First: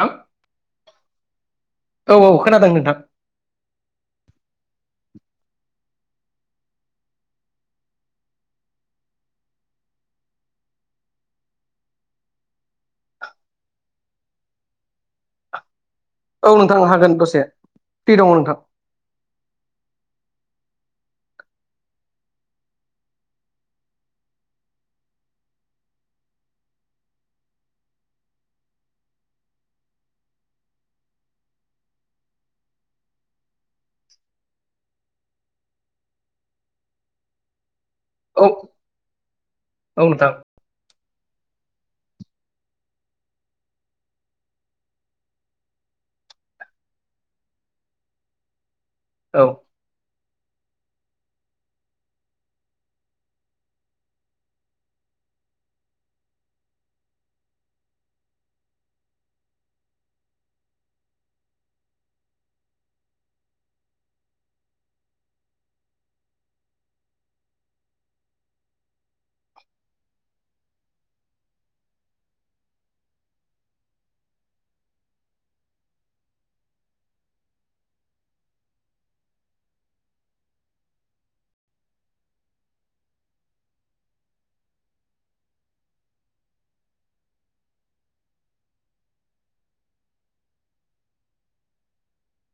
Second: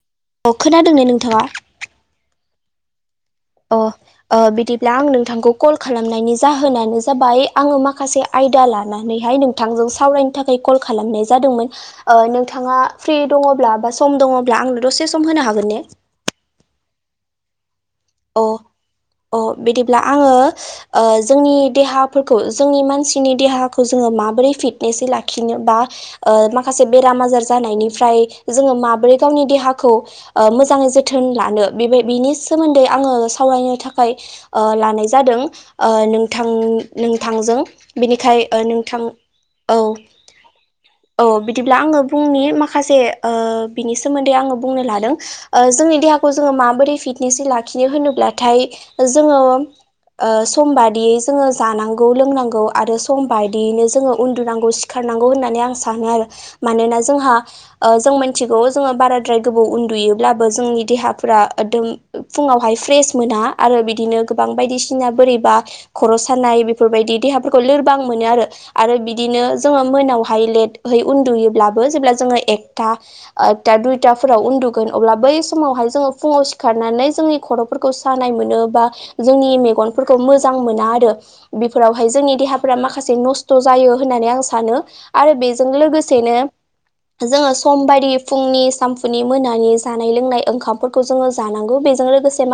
थां अ खोनादों ने नोंथांङा औ औ खोनादों नोंथां अ बिदिब्ला आं नोंथांखौ कल खालामनायनि जाहोनानो जाबाय आंङो माखासे आ यदा लानानैहाय नोंथांजों सावरायनो थाखाय कल खालामनाय जादोंमोन नोंथांङा फ्रि दं दंङोब्ला बा सम दंब्ला आंनो दसे सम होनो हागोन ने औ नोंथां हागोन दसे फ्रि दङ अ नोंथां अ बिदिब्ला आंङो ओ जोंनि देहाफोरखौ जोंनि मानसिनि देहाखौ जोंङो माबोरै फिटनेसै लाखिनो बा माखासे बेराम आजार जानायनिफ्राय जोंङो माबोरै गावनि देहाखौ मोजांङै जोथोन लानो बे बिनि सोमोन्दै आंङो सावरायनो थाखाय लानाय जादों नोंथां नोंथांजों बेनिखाय औ नोंथां औ - औ बिदिब्ला आंङो बुंनि माखासे बिनि सोमोन्दै आंङो बुंनो लादों जोंनि देहाखौ जोंङो माबोरै फिटने लाखिनो होनोब्लाथाय जोंङो औ सम बायदियै जोंङो जानांगौ लोंनांगौ आरो सम बायदियैनो जोंङो उन्दुनांगौ सिखारनांगौ होननानै आं सानो आरो मानोना जोंहा जों मोनथिगौ जों बाराद्राय गोबाव उन्दुयो। ब्लाबो जोंनि देहाफोरा दों फुंङावहाय फ्रेस मोना आरो बिदिनो गोबां बायदिसिना बोरैबा खर' सानाय बेफोरबायदि देहा लोरबां मोनो आरो आरो बिदिनो जोंङो मोनावहाय ले उन्दुयोब्लाबो जेब्ला जों एगथा दुयथा फोराव उन्दुगोन बै समाव अब्ला सिखारगोन अ बै समावह जोंङो फुंङाव सिखारनानै जों' स मोन बा जोंनि मेगफोरखौ मोजां मोना आरो बेफोरावहाय जोंनि देहाफ्रा माखासे नस्थ' जायो होननानै आं सानो आरो बेजों लोगोसेनो जोंङो सम बदि फुंनि सानफुनि मोनानि जानाय लोंनाय ओंखामफोरखौ जोंङो जानांगौ बे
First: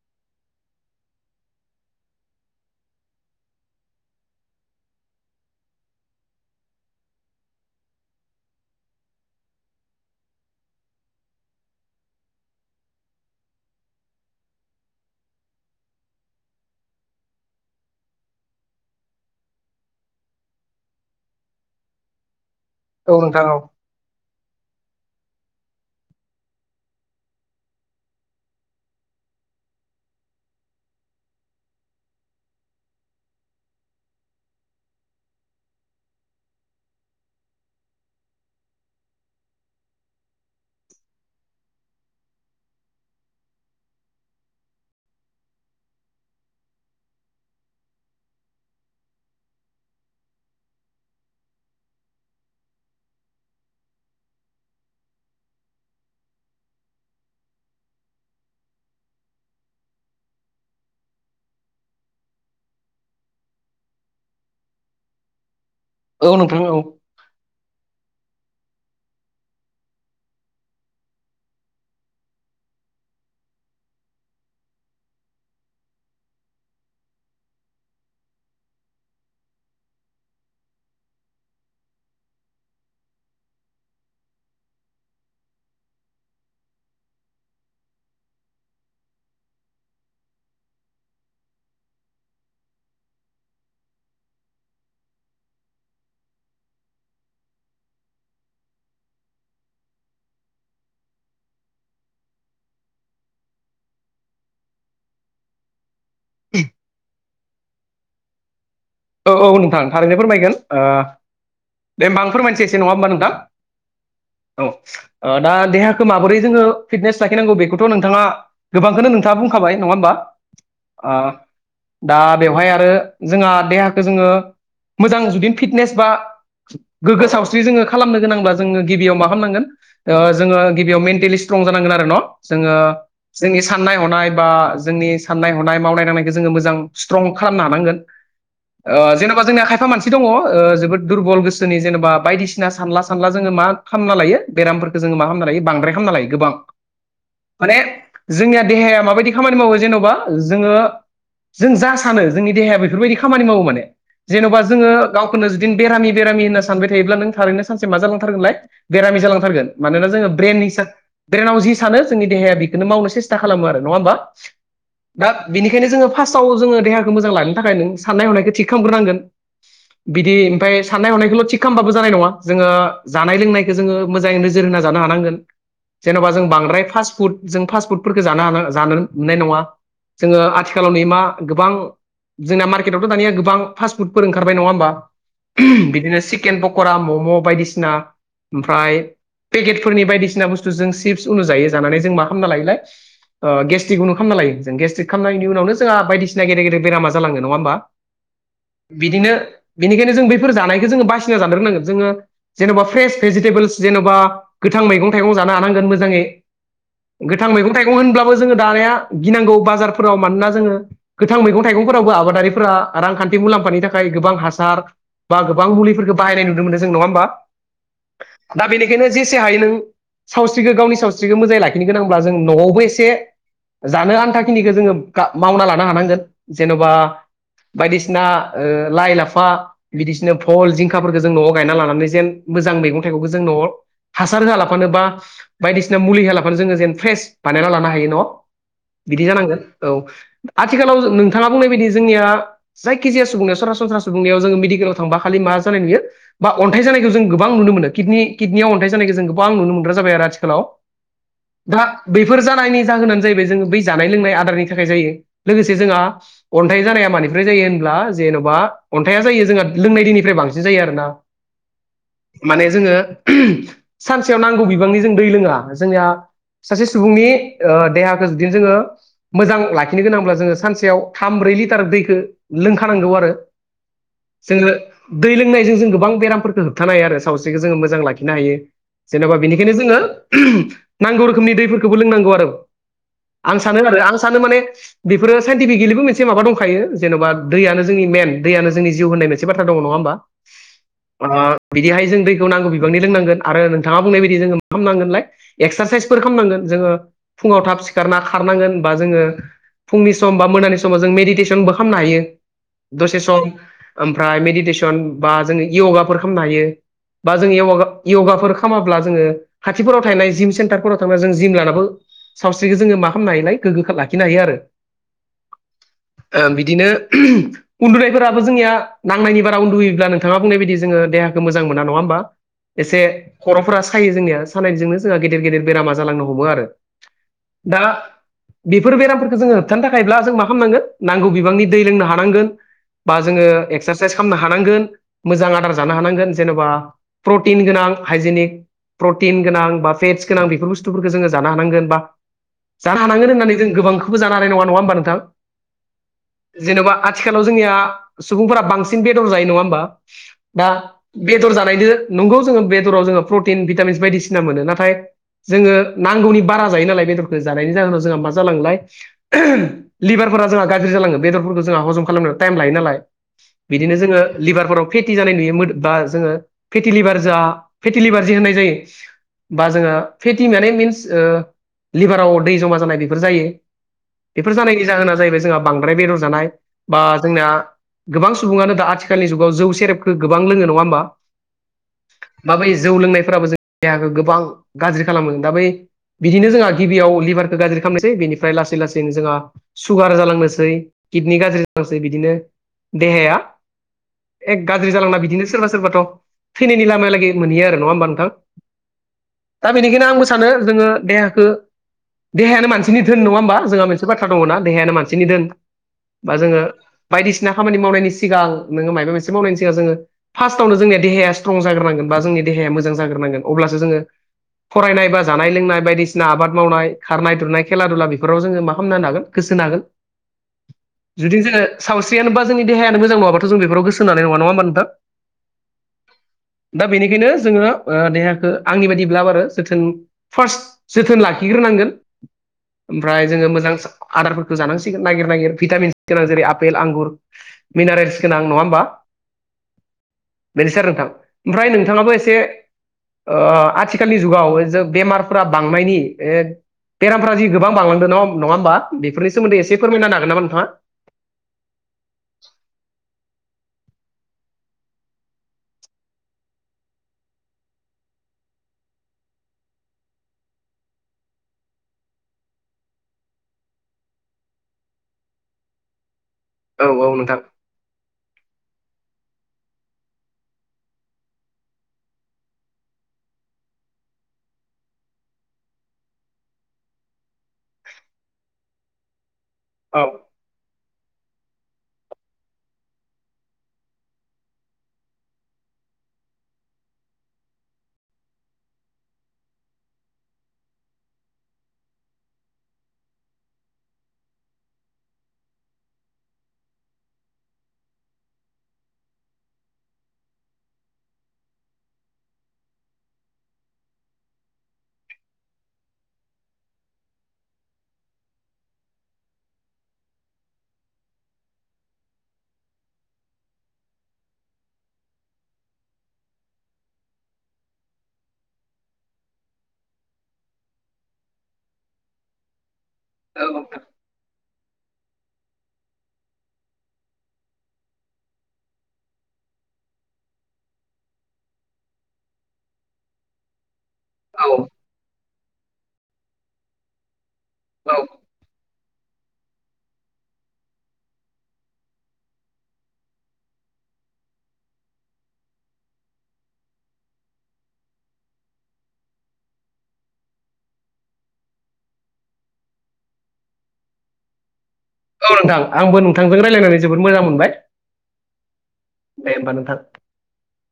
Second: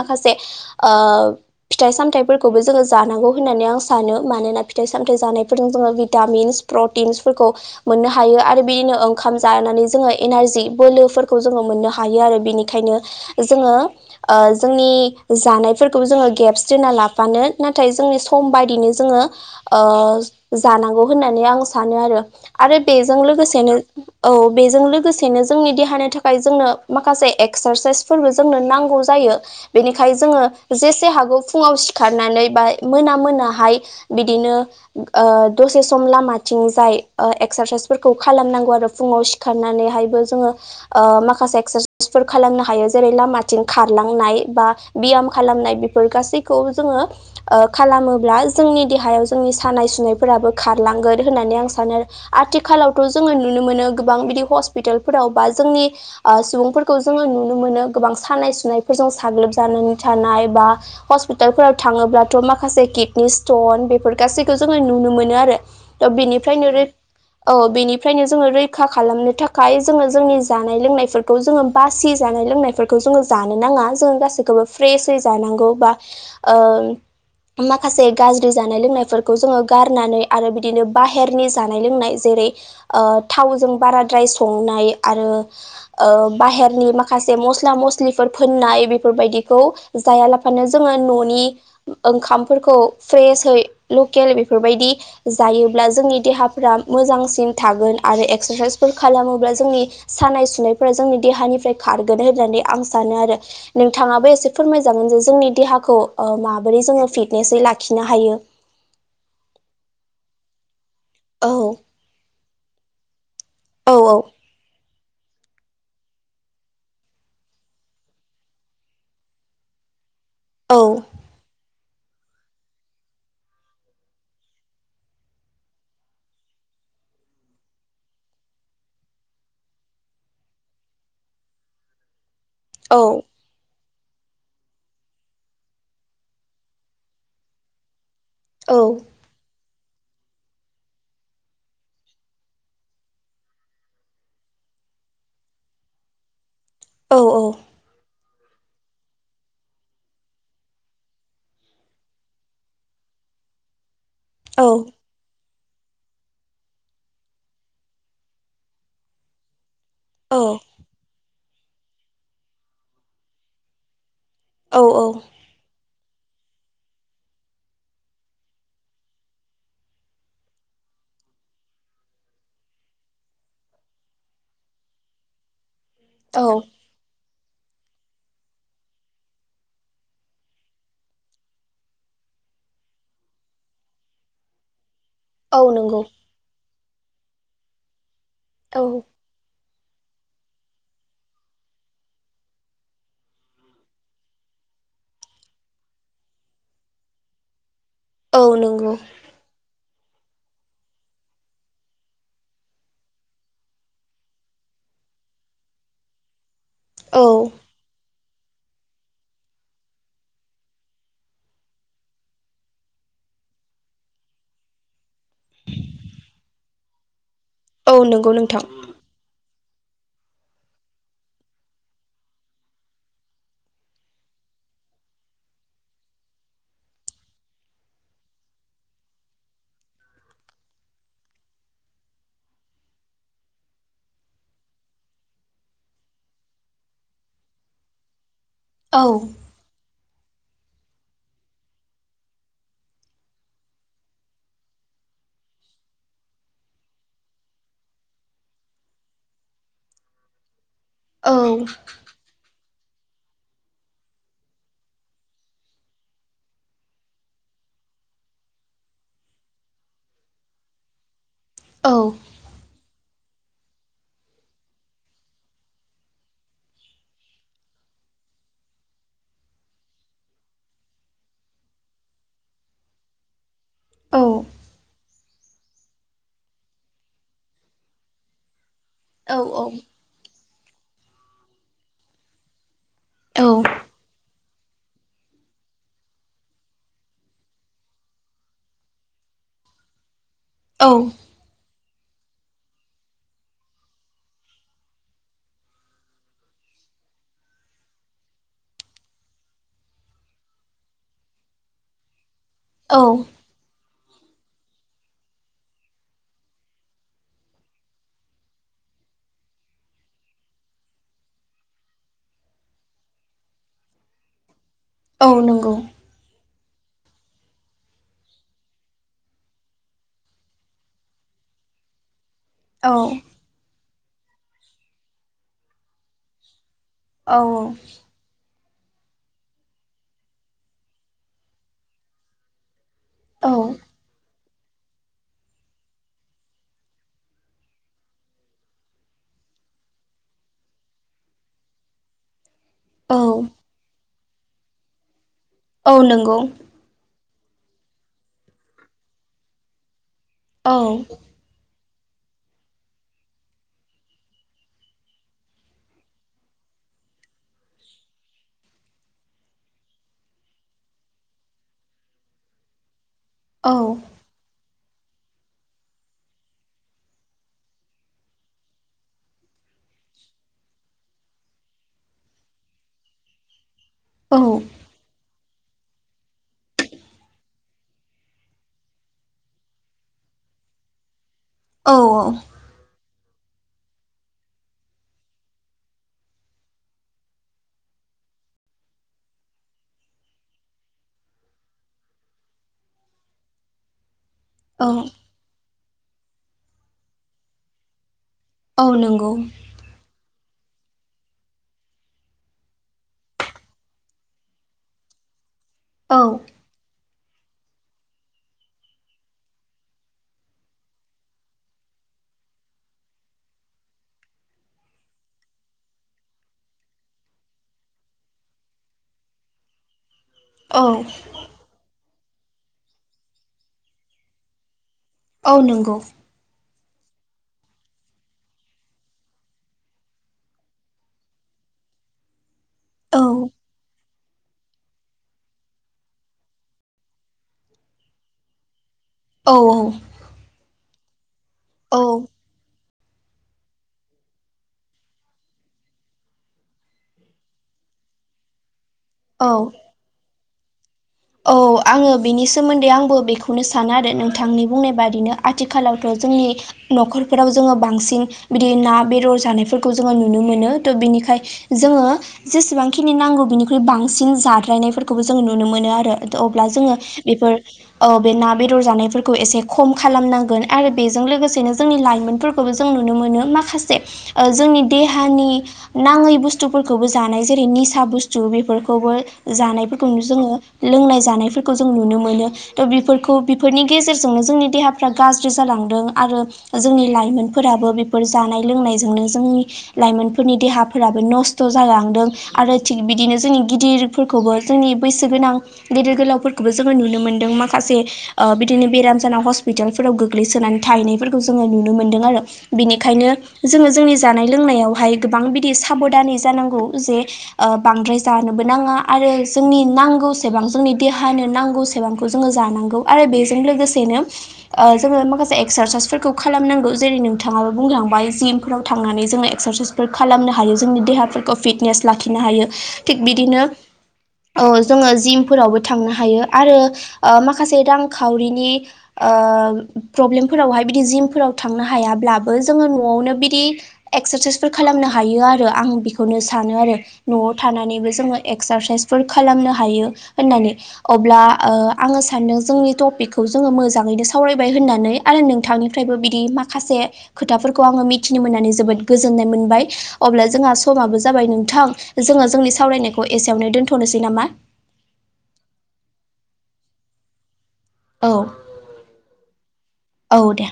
मासे फिथाइ सामथफोरखौबो जोंङो जानांगौ होननानै आं सानो फिथाइ साम जानाय फोरजों भितामिन प्रतिन फोरखौ मोननो हायो आरो बिनो ओंखाम लानानै जोंङो एनारजि बोलोफोरखौ जोंङो मोननो हायो आरो बिनिखायनो जोंङो जोंनि जानायफोरखौबो जोंङो गेब्स दोना लाफानो नाथाय जोंनि सम बायदिनो जोंङो जानांगौ होननानै आं सानो आरो। आरो बेजों औ नोंथां औ लोगोसेनो औ बेजों लोगोसे जों देहानि थाखाय एगस्रासायफोरबो नांगौ जायो बेनिखायनो जोङो जेसे हागौ फुंङाव सिखारनानै बा मोना मोनाहाय बिदिनो दसे सम लामाथिंजाय एक्सारसाइसफोरखौ खालामनांगौ आरो फुङाव सिखारनानै एक्सायस खालामनो हायो। जेरै लामाथिं खारलांनाय बा ब्याम खालामनाय बेफोर गासैखौबो जोंङो खालामोब्ला जों जोंनि देयाव जोंनि सानाय-सुनायफोराबो खारलांगोन होननानै आं सानो आरो आथिखालावथ' जोङो नुनो मोन मोनो गोबां बिदि हसपिताल फोराव बा जोंनि ओ सुबुंफोरखौ जोङो नुनो मोनो गोबां सानाय‌ सु नाय फोरजों साग्लोब जानानै थानाय बा हस्पितालफोराव थाङोब्लाथ' माखासे किटनि स्ट अन बेफोर गासैखौ जोङो नुनो मोनो आरो त औ नोंथां बेनिफ्रायनो औ रै औ बेनि फ्रायनो जोङो रैखा खालामनो थाखाय जोङो जोंनि जानाय-लोंनायफोरखौ जोङो बासि जानाय लोंनायफोरखौ जोङो जानो नाङा जों गासैखौबो फ्रेसै जानांगौ बा ओ माखासे गाज्रि जानाय-लोंनायफोरखौ जोङो गारनानै आरो बिदिनो बाहेरनि जानाय-लोंनाय जे रै ओ थावजों बाराद्राय संनाय आरो ओ बाहेरनि माखासे मस्ला मस स्लिफोर फोननाय बेफोरबायदिखौ जायालाफानो जोङो न'नि ओंखामफोरखौ फ्रेसयै लकेल बेफोरबायदि जायोब्ला जोंनि देहाफ्रा मोजांसिन थागोन। आरो एक्सारसाइस फोर खालामोब्ला जोंनि सानाय सुनायफोरा जोंनि देहानिफ्राय खारगोन होननानै आं सानो आरो नोंथाङाबो एसे फोरमायजागोन जे जोंनि देहाखौ ओ माबोरै जोङो फिट नेसै लाखिनो हायो। औ औ नोंथां थारैनो फोरमायगोन ओ औ दे होमबा आ फोरमायसै एसे नङा होमबा नोंथां औ औ ओ दा देहाखौ माबोरै जोङो फिटनेस लाखिनांगौ बेखौथ' नोंथाङा गोबांखौनो नोंथाङा बुंखाबाय नङा होमबा? औ ओ दा बेवहाय आरो जोंहा देहाखौ जोङो मोजां जुदि फिटनेस बा गोग्गो सावस्रि जोङो खालामनो गोनांब्ला जोङो गिबियाव मा खामनांगोन ओ जोङो गिबियाव मेन्टेलि स स्ट्रं जानांगोन आरो न' जोङो औ जोंनि साननाय-हनाय बा जोंनि साननाय-हनाय मावनाय-दांनायखौ जोङो मोजां स्ट्रं खालामनो हानांगोन। औ ओ जेन'बा जोंनिया खा फा मानसि दङ' ओ जोबोद दुरबल गोसोनि जेनेबा बायदिसिना सानला सानला जोङो मा खालामना लायो बेराम फोरखो जोङो मा खामना लायो बांद्राय खामना लायो गोबां औ माने जोंनिया देहाया माबायदि खामानि मावो जेन'बा जोङो जों जा सानो जोंनि देहाया बेफोरबायदि खामानि मावो माने जेन'बा औ जोङो गावखौनो बेरामि बेरामि होनना सानबाय थायोब्ला नों थारैनो सानसे मा जालांथारगोनलाय बेरामि जालांथारगोन मानोना जोङो ब्रेन हिसा ब्रेनाव जि सानो जोंनि देहाया बेखोनो मावनो सेस्था खालामो नङा होमबा औ दा बेनिखायनो जोङो फास्टआव जोङो देहाखौ मोजां लानो थाखाय नों साननाय-हनायखौ थिग खालामग्रोनांगोन बिदि ओमफाय साननाय हनायखौल' थिग खामबाबो जानाय नङा जोङो जानाय लोंनायखौ जोङो मोजाङै नोजोर हो होना जानो हानांगोन जेन'बा औ जों बांद्राय फास फुद जों फास्ट फुडफोरखौ जानो हा जानो मोननाय नङा जोङो आथिखालाव नै मा गोबां जोंना मार दानिया गोबां फासफुडफोर ओंखारबाय नङा होमबा औ नंगौ बिदिनो हिकेन पक क'रा मम' बायदिसिना औ ओमफ्राय पेकेटफोरनि बायदिसिना बुस्थु जों सिप्स उनु जायो जानानै जों मा खालामना लायोलाय ओ गेस्टिक उनु खामना लायो जों गेस्टिक खामनायनि उनावनो जोङा बदिसिना गेदे गदे बेरामा जालाङो नङा ओमबा? औ नंगौ बिदिनो बिनिखायनो जों बैफोर जानायखौ जोङो बासिना जानो रोंनांगोन जोङो जेन'बा फ्रेस भेजिटेबोल्स जेन'बा गोथां मैगं-थाइगं जानो हानांगोन मोजाङै औ गोथां मैगं-थाइगं होनब्ला जोङो दानाया गिनांगौ बाजारफोराव मानोना जोङो गोथां मैगं थाइगंफोरावबो आबादारि फोरा रांखान्थि मुलाम्फानि थाखाय गोबां हासार बा गोबां मुलिफोरखौ बाहायनाय नुनो मोनदों जों नङा होमबा? औ नंगौ नोंथां दा बेनिखायनो जेसे हायो नों सावस्रिखौ गावनि सावस्रिखौ मोजाङै लाखिनो गोनांब्ला जों न'आवबो एसे जानो आन्थााखिनिखो जोङो गा मावना लानो हानांगोन जेन'बा बायदिसिना ओ लाइ लाफा बिदिसिना भल जिंखाफोरखौ जों न'आव गायना लानानै जेन मोजां मैगं-थाइगंखो जों न'आव हासार होआलाफानो बा बायदिसिना मुलि होआलाफानो जोङो जेन फ्रेस बानायना लानो हायो न' औ बिदि जानांगोन औ आथिखालाव नोंथाङा बुंनाय बायदि जोंनिया जायखि जाया सुबुंनायाव सरासनस्रा सुबुंनायाव जोङो मेडिकेलाव थांबा खालि मा जानाय नुयो बा अन्थाइ जानाय जों गोबां नुनो मोनो किडनियाव अन्थाइ जानायखौ जों गोबां नुनो मोनग्रा जाबाय आरो आथिखालाव औ दा बेफोर जानो नि जाहोनानो जाहैबाय जो बै जानाय लोंनाय आदारनि थाखाय जायो लोगोसे जोंहा अन्थाइ जानाया मानिफ्राय जायो होनब्ला जेन'बा अन्थाइया जायो जोंहा लोंनाय दैनिफ्राय बांसिन जायो आरो ना औ माने जोङो सानसेयाव नांगौ बिबांनि जों दै लोङा जोंनिया सासे सुबुंनि देहाखौ जुदिनो जोङो मोजां लाखिनो गोनांब्ला जोङो सानसेयाव थामब्रै लिटार दैखौ लोंखानांगौ आरो औ जोङो दै लोंनायजों जों गोबां बेरामफोरखौ होबथानो हायो आरो सावस्रिखौ जोङो मोजां लाखिनो हायो औ जेनेबा बेनिखायनो जोङो नांगौ रोखोमनि दैफोरखौबो लोंनांगौ आरो औ आं सानो आरो आं सानो माने बेफोरो साइन्टिफिक किलिबो मोनसे माबा दंखायो जेन'बा दैयानो जोंनि मेन दैयानो जोंनि जिउ होननायसे बाथ्रा दङ नङा होमबा औ बिहाय जों दैखौ नांगौ बिबांनि लोंनांगोन आरो नोंथाङा बुंनाय बायदि जोङो मा खालामनांगोनलाय एक्सारसाइसफोर खालामनांगोन जोङो फुङाव थाब सिखारना खारनांगोन बा जोङो फुंनि सम बा मोनानि समाव जों मेडिटेसनबो खालामनो हायो दसे सम ओमफ्राय मेडिटेसन बा जोङो यगाफोर खालामनो हायो बा जोंङया यगाफोर खालामाब्ला जोङो खााथिफोराव थानायनाय जिम सेन्टारफोराव थांनानै जों जिम लानाबो सावस्रिखौ जोङो मा खालामनो हायोलाय गोग्गोखौ लाखिनो हायो आरो औ नंगौ बिदिनो उन्दुनायफोराबो जोंनिया नांनायनि बारा उन्दुयोब्ला नोंथाङा बुंनाय बायदि जोङो देहाखौ मोजां मोन नङा होमबा औ एसे खर'फोरा सायो जोंनिया सानायजोंनो जोंहा गेदेर गेदेर बेरामा जालांनो हमो आरो । औ बेफोर बेरामफोरखौ जोङो होबथानो थाखायब्ला जों मा खालामनांगोन नांगौ बिबांनि दै लोंनो हानांगोन । बा जोङो एक्सारसाइस खालामनो हा नांगोन मोजां आदार जानो हानांगोन जेनेबा प्रटिन गोनां हाइजेनिक प्रटिन गोनां बा फेट्स गोनां बेफोर बुस्थुफोरखौ जोङो जानो हानांगोन बा जानो औ हानांगोन होननानै जों गोबांखौबो जानो हानाय नङा नङा होमबा नोंथां? औ नंगौ । जेन'बा आथिखालाव जोंनिया सुबुंफोरा बांसिन बेदर जायो नङा होमबा दा औ बेदर जानायदो नंगौ जोङो बेदराव जोङो प्रटिन भिटामिन्स बायदिसिना मोनो नाथाय जोङो नांगौनि बारा जायो नालाय बेदरखौ जानायनि जाहोनाव जोंहा मा जालांलाय लिभारफोरा जोंहा गाज्रि जालाङो बेदरफोरखौ जोंहा हजम खालामनायाव टाइम लायो नालाय औ बिदिनो जोङो लिभारफोराव फेटि जानाय नुयो बा जोङो फेलिभार जा फेटिलिभार जि होननाय जायो । बा जोङो फेटि मे मिन्स लिभाराव दै जमा जानाय बेफोर जायो । औ बेफोर जानायनि जाहोना जाहैबाय जोंहा बांद्राय बेदर जानाय बा जोंना गोबां सुबुङानो दा आथिखालनि जुगाव जौ सेरेबखो गोंबां लोङो नङा होमबा? औ दा बै जौ लोंनायफोराबो जों देहाखौ गोबां गाज्रि खालामो दा बै बिदिनो जोंहा गिबियाव लिभारखौ गाज्रि खालामनोसै बेनिफ्राय लासै लासैनो जोंहा सुगार जालांनोसै किडनि गाज्रि जालांसै बिदिनो देहाया एक औ गाज्रि जालांना बिदिनो सोरबा सोरबाथ' थैनायनि लामायालागै मोनहैयो आरो नङा होमबा नोंथां? औ नंगौ दा बेनिखायनो आंबो सानो जोङो देहाखौ देहायानो मानसिनि धोन नङा होमबा जोंहा मोनसे बाथ्रा दङ ना देहायानो मानसिनि दोन औ बा जोङो बायदिसिना खामानि मावनायनि सिगां नोङो मायबा मोनसे मावनायनि सिगां जोङो फार्स्टआवनो जोंनिया देहाया स्ट्रं जाग्रोनांगोन । बा जोंनि देहाया मोजां ज्रोनांगोन अब्लासो जोङो फरायनाय बा जानाय लोंनाय बायदिसिना आबाद मावनाय खारनाय दुरनाय खेला दुला बेफोराव जोङो मा खालामनो हागोन । गोसो होनो हागोन औ जुदि जोङो सावस्रि जेनबा जों देहाय मोजां नाडाबाथ' जों बेयाव गोसो होनो हानाय नङा मानो होनबा? औ नंगौ दा बेनिखायनो जोङो देहाखौ आंनि बायदिब्लाब आरो जोथोन फार्स्ट जोथोन लाखिग्रो नांगोन औ ओमफ्राय जोङो मोजां आदारफोरखौ जानांसिगोन नागिर नागिर भिटामिनस गोनां जेरै आपेल आंगुर मिनारेल्स गोनां नङा होमबा? औ बेनो सि आरो नोंथां ओमफ्राय औ नोंथाङाबो एसे ओ आथिखालनि जुगाव जे बेमारफोरा बांनायनि बेरामफ्रा जि गोबां बांलांदों ना नङा होमबा बेफोरनि सोमोन्दै औ एसे फोरमायनो हागोन नामा नोंथाङा? औ आङो बिनि सोमोन्दै आंबो बेखौनो सानो आरो नोंथांनि बुंनाय बादिनो आथिखालावथ' जोंनि न'खरफोराव जोङो बांसिन बिदि ना बेदर जानायफोरखौ जोङो नुनो मोनो त' बिनिखाय जोङो जेसेबांखिनि नांगौ बिनिख्रुइ बांसिन जाद्रायनायफोरखौबो जोंङो नुनो मोनो आरो । अब्ला औ जोङो औ नोंथां बेफोर बे ओ ना बेदर जानायफोरखौ एसे खम खालामनांगोन आरो बेजों लोगोसेनो जोंनि लाइमोनफोरखौबो जों नुनो मोनो मा माखासे ओ जोंनि देहानि नाङै बुस्थुफोरखौबो जानाय जेरै निसा बुसथु बेफोरखौबो औ जानायफोरखौनो जोङो लोंनाय जानायफोरखौ जों नुनो मोनो त' बेफोरखौ बेफोरनि गेजेरजोंनो जोंनि देहाफ्रा गाज्रि जालाङो । जोंनि लाइमोनफोराबो बेफोर जानाय लोंनायजोंनो जोंनि लाइमोनफोरनि देहा फोराबो नस्थ' जालांदों आरो थिग बिदिनो जोंनि गिदिरफोरखौबो जोंनि बैसो गोनां गेदेर गोलावफोरखौबो जोङो नुनो मोनदों माखासे बिदिनो ओ बेराम जाना हस्पिटालफोराव गोग्लैसोनानै थाहैनायफोरखौ जोङो नुनो मोनदों आरो बेनिखायनो जोङो जोंनि जानाय लोंनायावहाय गोबां बिदि साबनानै जानांगौ जे ओ बांद्राय राय जानोबो नाङा आरो जोंनि नांगौ सेबां जोंनि देहानि नांगौसेबांखौ जोङो जानांगौ आरो बेजों लोगोसेनो ओ जोङो एक्सारसाइसफोरखौ खालामनांगौ जेरै नोंथाङाबो बुंलांबाय जिमफोराव थांनानै जोङो एक्सारसाइसफोर खालाम नो हायो जोंनि देहाफोरखौ फिटनेस लाखिनो हायो थिग बिदिनो औ जोङो जिम फोरावबो थांनो हायो आरो ओ माखासे रांखावरिनि ओ फ्र प्रब्लेमफोरावहाय बिदि जिमफोराव थांनो हायाब्लाबो जोङो न'आवनो बिदि औ एक्सारसाइसफोर खालामनो हायो आरो आं बिखौनो सानो आरो न'आव औ थानानैबो जोङो एक क्सारसाइसफोर खालामनो हायो। होननानै अब्ला ओ आङो सानदों जोंनि टपिकखौ जोङो मोजाङैनो सावरायबाय होननानै। आरो नोंथांनिफ्रायबो बिदि माखासे खोथाफोरखौ आङो मिथिनो मोननानै जोबोद गोजोननाय मोनबाय। अब्ला जोंहा समाबो जाबाय नोंथां जोङो जोंनि सावरायनायखौ एसेयावनो दोन्थ'नोसै नामा? औ नोंथां आंबो नोंथांजों रायलायनानै जोबोद मोजां मोनबाय। औ दे होमबा नोंथां औ दे।